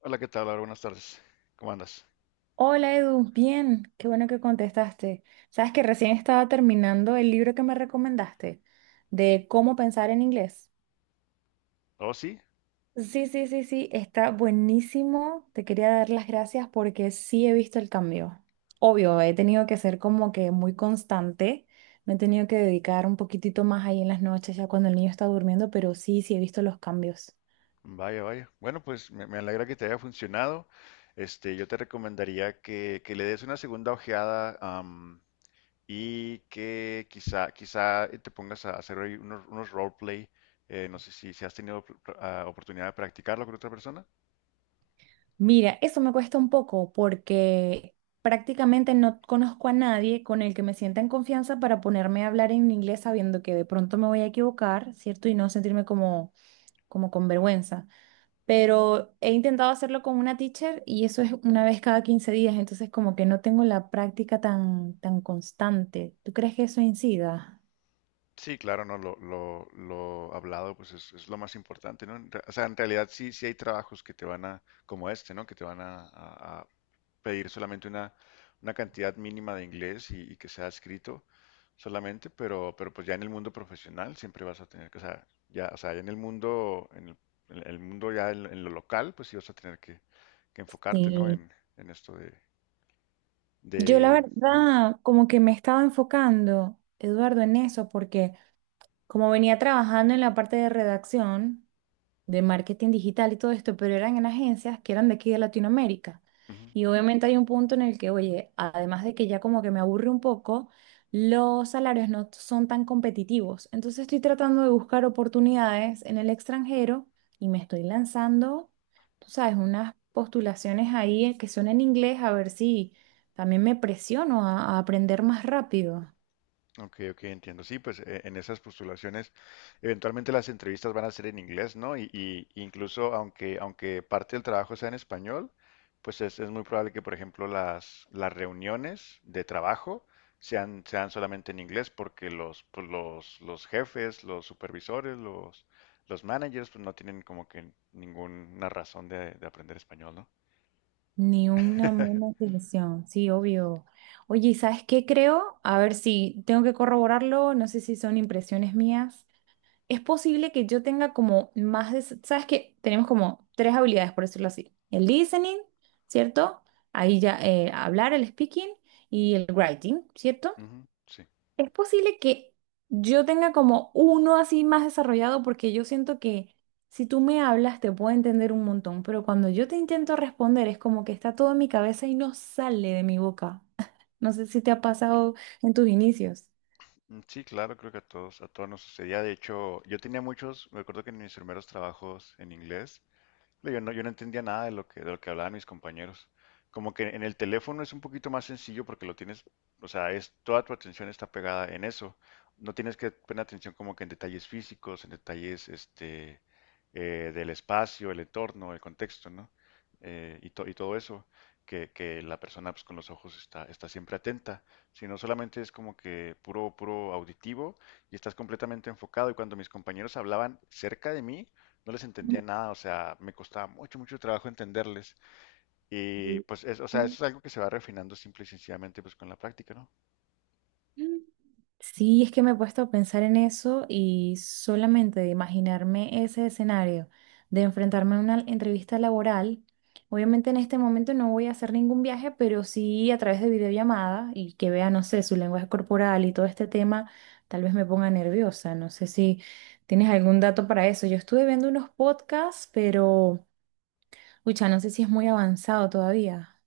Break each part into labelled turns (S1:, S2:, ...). S1: Hola, ¿qué tal, Laura? Buenas tardes. ¿Cómo andas?
S2: Hola Edu, bien, qué bueno que contestaste. Sabes que recién estaba terminando el libro que me recomendaste de cómo pensar en inglés.
S1: Oh, sí,
S2: Sí, sí, sí, sí, está buenísimo. Te quería dar las gracias porque sí he visto el cambio. Obvio, he tenido que ser como que muy constante. Me he tenido que dedicar un poquitito más ahí en las noches, ya cuando el niño está durmiendo, pero sí, sí he visto los cambios.
S1: vaya, vaya. Bueno, pues me alegra que te haya funcionado. Este, yo te recomendaría que le des una segunda ojeada, y que quizá, te pongas a hacer ahí unos roleplay. No sé si has tenido oportunidad de practicarlo con otra persona.
S2: Mira, eso me cuesta un poco porque prácticamente no conozco a nadie con el que me sienta en confianza para ponerme a hablar en inglés sabiendo que de pronto me voy a equivocar, ¿cierto? Y no sentirme como, como con vergüenza. Pero he intentado hacerlo con una teacher y eso es una vez cada 15 días, entonces como que no tengo la práctica tan, tan constante. ¿Tú crees que eso incida?
S1: Sí, claro, no, lo hablado pues es lo más importante, ¿no? O sea, en realidad sí, sí hay trabajos que te van a, como este, ¿no? Que te van a pedir solamente una cantidad mínima de inglés y que sea escrito solamente, pero pues ya en el mundo profesional siempre vas a tener que, o sea, ya en el mundo, en el mundo ya en lo local, pues sí vas a tener que enfocarte, ¿no?
S2: Sí.
S1: En esto
S2: Yo la
S1: de, ujú,
S2: verdad como que me estaba enfocando, Eduardo, en eso porque... como venía trabajando en la parte de redacción, de marketing digital y todo esto, pero eran en agencias que eran de aquí de Latinoamérica.
S1: ujú.
S2: Y obviamente hay un punto en el que, oye, además de que ya como que me aburre un poco, los salarios no son tan competitivos. Entonces estoy tratando de buscar oportunidades en el extranjero y me estoy lanzando, tú sabes, unas postulaciones ahí que son en inglés, a ver si también me presiono a aprender más rápido.
S1: Ok, ok, entiendo. Sí, pues en esas postulaciones, eventualmente las entrevistas van a ser en inglés, ¿no? Y incluso aunque, aunque parte del trabajo sea en español, pues es muy probable que, por ejemplo, las reuniones de trabajo sean, sean solamente en inglés, porque los, pues, los jefes, los supervisores, los managers, pues no tienen como que ninguna razón de aprender español, ¿no?
S2: Ni una mala intención, sí, obvio. Oye, ¿y ¿sabes qué creo? A ver si tengo que corroborarlo, no sé si son impresiones mías. Es posible que yo tenga como más de... ¿Sabes qué? Tenemos como tres habilidades, por decirlo así. El listening, ¿cierto? Ahí ya hablar, el speaking y el writing, ¿cierto?
S1: Ujú, sí.
S2: Es posible que yo tenga como uno así más desarrollado porque yo siento que si tú me hablas te puedo entender un montón, pero cuando yo te intento responder es como que está todo en mi cabeza y no sale de mi boca. No sé si te ha pasado en tus inicios.
S1: Sí, claro, creo que a a todos nos sucedía. De hecho, yo tenía muchos, me acuerdo que en mis primeros trabajos en inglés, yo no entendía nada de lo de lo que hablaban mis compañeros. Como que en el teléfono es un poquito más sencillo porque lo tienes, o sea, es toda tu atención está pegada en eso. No tienes que poner atención como que en detalles físicos, en detalles este, del espacio, el entorno, el contexto, ¿no? Y todo eso, que la persona pues, con los ojos está siempre atenta, sino solamente es como que puro auditivo y estás completamente enfocado. Y cuando mis compañeros hablaban cerca de mí, no les entendía nada, o sea, me costaba mucho trabajo entenderles. Y pues, es, o sea, eso es algo que se va refinando simple y sencillamente pues con la práctica, ¿no?
S2: Mm. Sí, es que me he puesto a pensar en eso y solamente de imaginarme ese escenario, de enfrentarme a una entrevista laboral. Obviamente en este momento no voy a hacer ningún viaje, pero sí a través de videollamada y que vea, no sé, su lenguaje corporal y todo este tema, tal vez me ponga nerviosa. No sé si tienes algún dato para eso. Yo estuve viendo unos podcasts, pero, ucha, no sé si es muy avanzado todavía.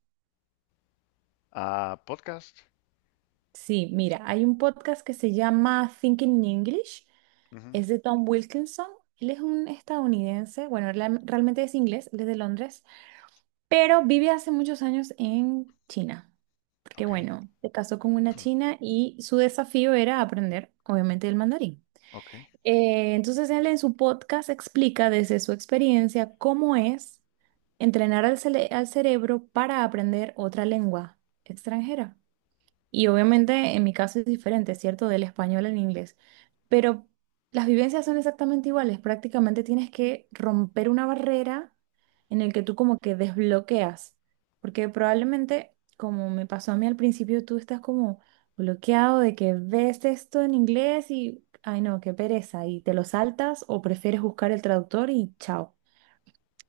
S1: Ah, podcast.
S2: Sí, mira, hay un podcast que se llama Thinking English,
S1: Ujú,
S2: es de Tom Wilkinson. Él es un estadounidense, bueno, realmente es inglés, él es de Londres, pero vive hace muchos años en China, porque
S1: ok,
S2: bueno, se casó con una china y su desafío era aprender, obviamente, el mandarín.
S1: ok,
S2: Entonces él en su podcast explica desde su experiencia cómo es entrenar al, al cerebro para aprender otra lengua extranjera. Y obviamente en mi caso es diferente, ¿cierto? Del español al inglés. Pero las vivencias son exactamente iguales. Prácticamente tienes que romper una barrera en el que tú como que desbloqueas. Porque probablemente, como me pasó a mí al principio, tú estás como bloqueado de que ves esto en inglés y, ay no, qué pereza. Y te lo saltas o prefieres buscar el traductor y chao,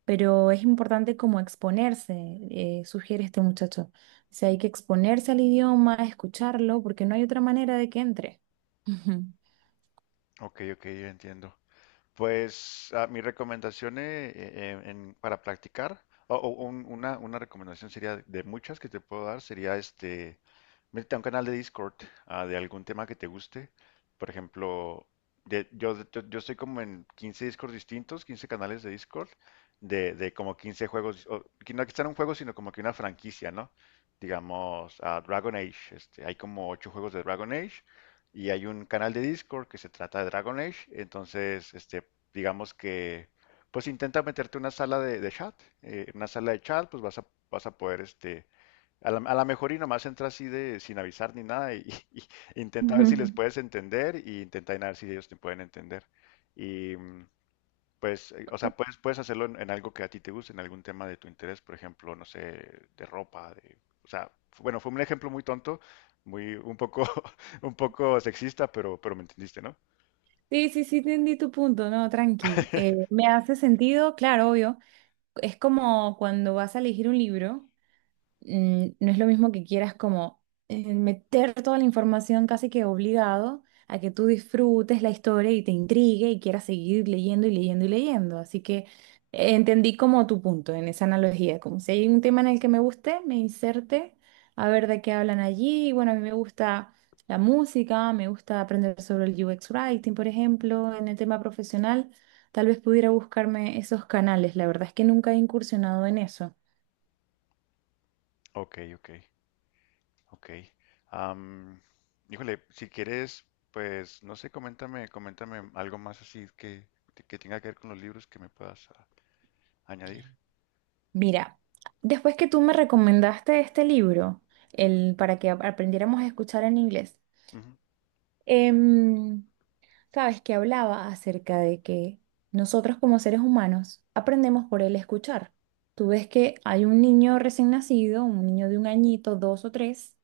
S2: pero es importante como exponerse, sugiere este muchacho. O sea, hay que exponerse al idioma, escucharlo, porque no hay otra manera de que entre. Ujú.
S1: ok, yo entiendo. Pues ah, mi recomendación en- para practicar, una recomendación sería de muchas que te puedo dar, sería este, métete a un canal de Discord, ah, de algún tema que te guste. Por ejemplo, yo estoy como en 15 Discord distintos, 15 canales de Discord, de como 15 juegos, o, que no que sean un juego, sino como que una franquicia, ¿no? Digamos, ah, Dragon Age, este, hay como 8 juegos de Dragon Age y hay un canal de Discord que se trata de Dragon Age, entonces, este, digamos que, pues intenta meterte una sala de chat, en una sala de chat, pues vas a, vas a poder, este, a la mejor y nomás entra así de, sin avisar ni nada, y, y y intenta ver si les
S2: Ujú.
S1: puedes entender, y intenta ver si ellos te pueden entender. Y mm, pues, o sea, puedes hacerlo en algo que a ti te guste, en algún tema de tu interés, por ejemplo, no sé, de ropa, de, o sea, bueno, fue un ejemplo muy tonto, muy, un poco, un poco sexista, pero me entendiste, ¿no?
S2: Sí, sí, sí, entendí tu punto, no, tranqui. Me hace sentido, claro, obvio. Es como cuando vas a elegir un libro. Mm, no es lo mismo que quieras como meter toda la información casi que obligado a que tú disfrutes la historia y te intrigue y quieras seguir leyendo y leyendo y leyendo. Así que entendí como tu punto en esa analogía, como si hay un tema en el que me guste, me inserte a ver de qué hablan allí. Y bueno, a mí me gusta la música, me gusta aprender sobre el UX Writing, por ejemplo, en el tema profesional. Tal vez pudiera buscarme esos canales. La verdad es que nunca he incursionado en eso.
S1: Ok, ok. Am, Híjole, si quieres, pues, no sé, coméntame, coméntame algo más así que tenga que ver con los libros que me puedas ah, añadir.
S2: Mira, después que tú me recomendaste este libro, el para que aprendiéramos a escuchar en inglés,
S1: Ujú,
S2: em, sabes que hablaba acerca de que nosotros como seres humanos aprendemos por el escuchar. Tú ves que hay un niño recién nacido, un niño de un añito, dos o tres,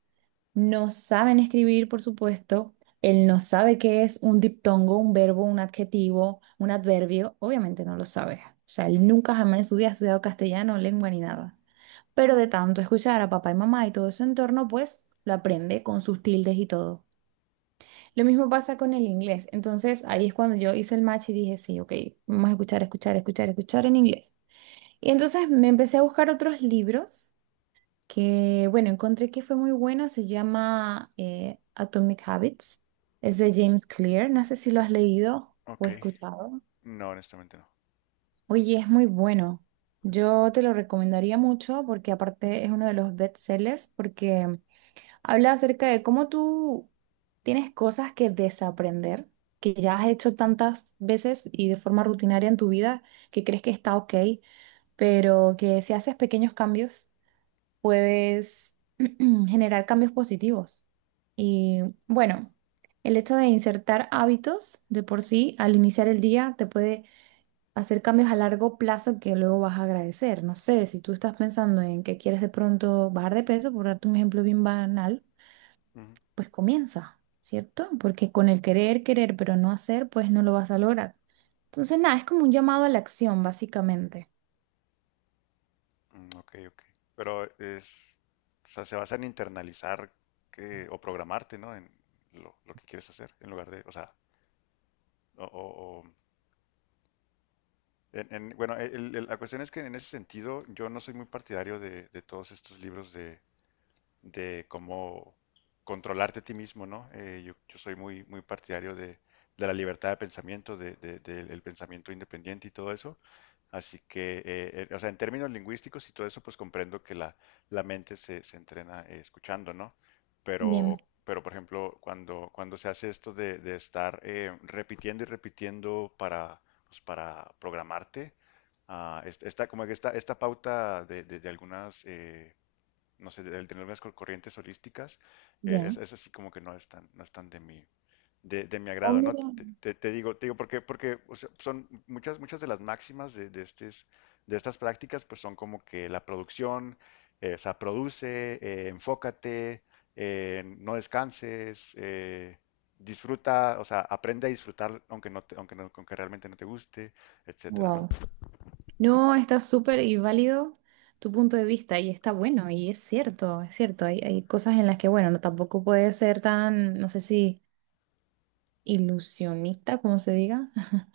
S2: no saben escribir, por supuesto. Él no sabe qué es un diptongo, un verbo, un adjetivo, un adverbio. Obviamente no lo sabe. O sea, él
S1: ujú.
S2: nunca jamás en su vida ha estudiado castellano, lengua ni nada. Pero de tanto escuchar a papá y mamá y todo su entorno, pues lo aprende con sus tildes y todo. Lo mismo pasa con el inglés. Entonces ahí es cuando yo hice el match y dije, sí, ok, vamos a escuchar, escuchar, escuchar, escuchar en inglés. Y entonces me empecé a buscar otros libros que, bueno, encontré que fue muy buena, se llama Atomic Habits, es de James Clear, no sé si lo has leído o
S1: Ok,
S2: escuchado.
S1: no, honestamente
S2: Oye, es muy bueno, yo te lo recomendaría mucho porque aparte es uno de los bestsellers porque habla acerca de cómo tú tienes cosas que desaprender, que ya has hecho tantas veces y de forma rutinaria en tu vida que crees que está ok, pero que si haces pequeños cambios puedes generar cambios positivos. Y bueno, el hecho de insertar hábitos de por sí al iniciar el día te puede hacer cambios a largo plazo que luego vas a agradecer. No sé, si tú estás pensando en que quieres de pronto bajar de peso, por darte un ejemplo bien banal,
S1: no.
S2: pues comienza, ¿cierto? Porque con el querer, querer, pero no hacer, pues no lo vas a lograr. Entonces, nada, es como un llamado a la acción, básicamente.
S1: Ok, ok. Pero es, o sea, se basa en internalizar que, o programarte, ¿no? En lo que quieres hacer, en lugar de, o sea, o, o- o- bueno, la cuestión es que en ese sentido yo no soy muy partidario de todos estos libros de cómo controlarte a ti mismo, ¿no? Yo soy muy partidario de la libertad de pensamiento, del pensamiento independiente y todo eso. Así que, o sea, en términos lingüísticos y todo eso, pues comprendo que la mente se entrena escuchando, ¿no?
S2: Bien,
S1: Pero, por ejemplo, cuando se hace esto de estar repitiendo y repitiendo para, pues, para programarte, esta, como que esta pauta de algunas no sé, el tener unas corrientes holísticas,
S2: ya.
S1: es así como que no es tan, no es tan de mi, de mi
S2: Oh,
S1: agrado, ¿no?
S2: mira.
S1: Te digo porque, porque o sea, son muchas, muchas de las máximas de estas prácticas, pues son como que la producción, o sea, produce, enfócate, no descanses, disfruta, o sea, aprende a disfrutar aunque realmente no te guste, etcétera, ¿no?
S2: Wow. No, está súper y válido tu punto de vista y está bueno y es cierto, es cierto. Hay cosas en las que, bueno, no, tampoco puede ser tan, no sé si ilusionista, como se diga.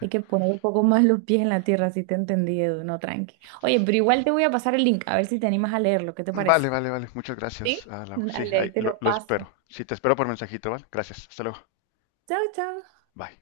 S2: Hay que poner un poco más los pies en la tierra, si te entendí, Edu, no, tranqui. Oye, pero igual te voy a pasar el link, a ver si te animas a leerlo, ¿qué te
S1: Vale,
S2: parece?
S1: vale. Muchas
S2: ¿Sí?
S1: gracias, ah, Lau. Sí,
S2: Dale,
S1: ahí,
S2: ahí te lo
S1: lo
S2: paso.
S1: espero. Sí, te espero por mensajito, ¿vale? Gracias. Hasta luego.
S2: Chao, chao.
S1: Bye.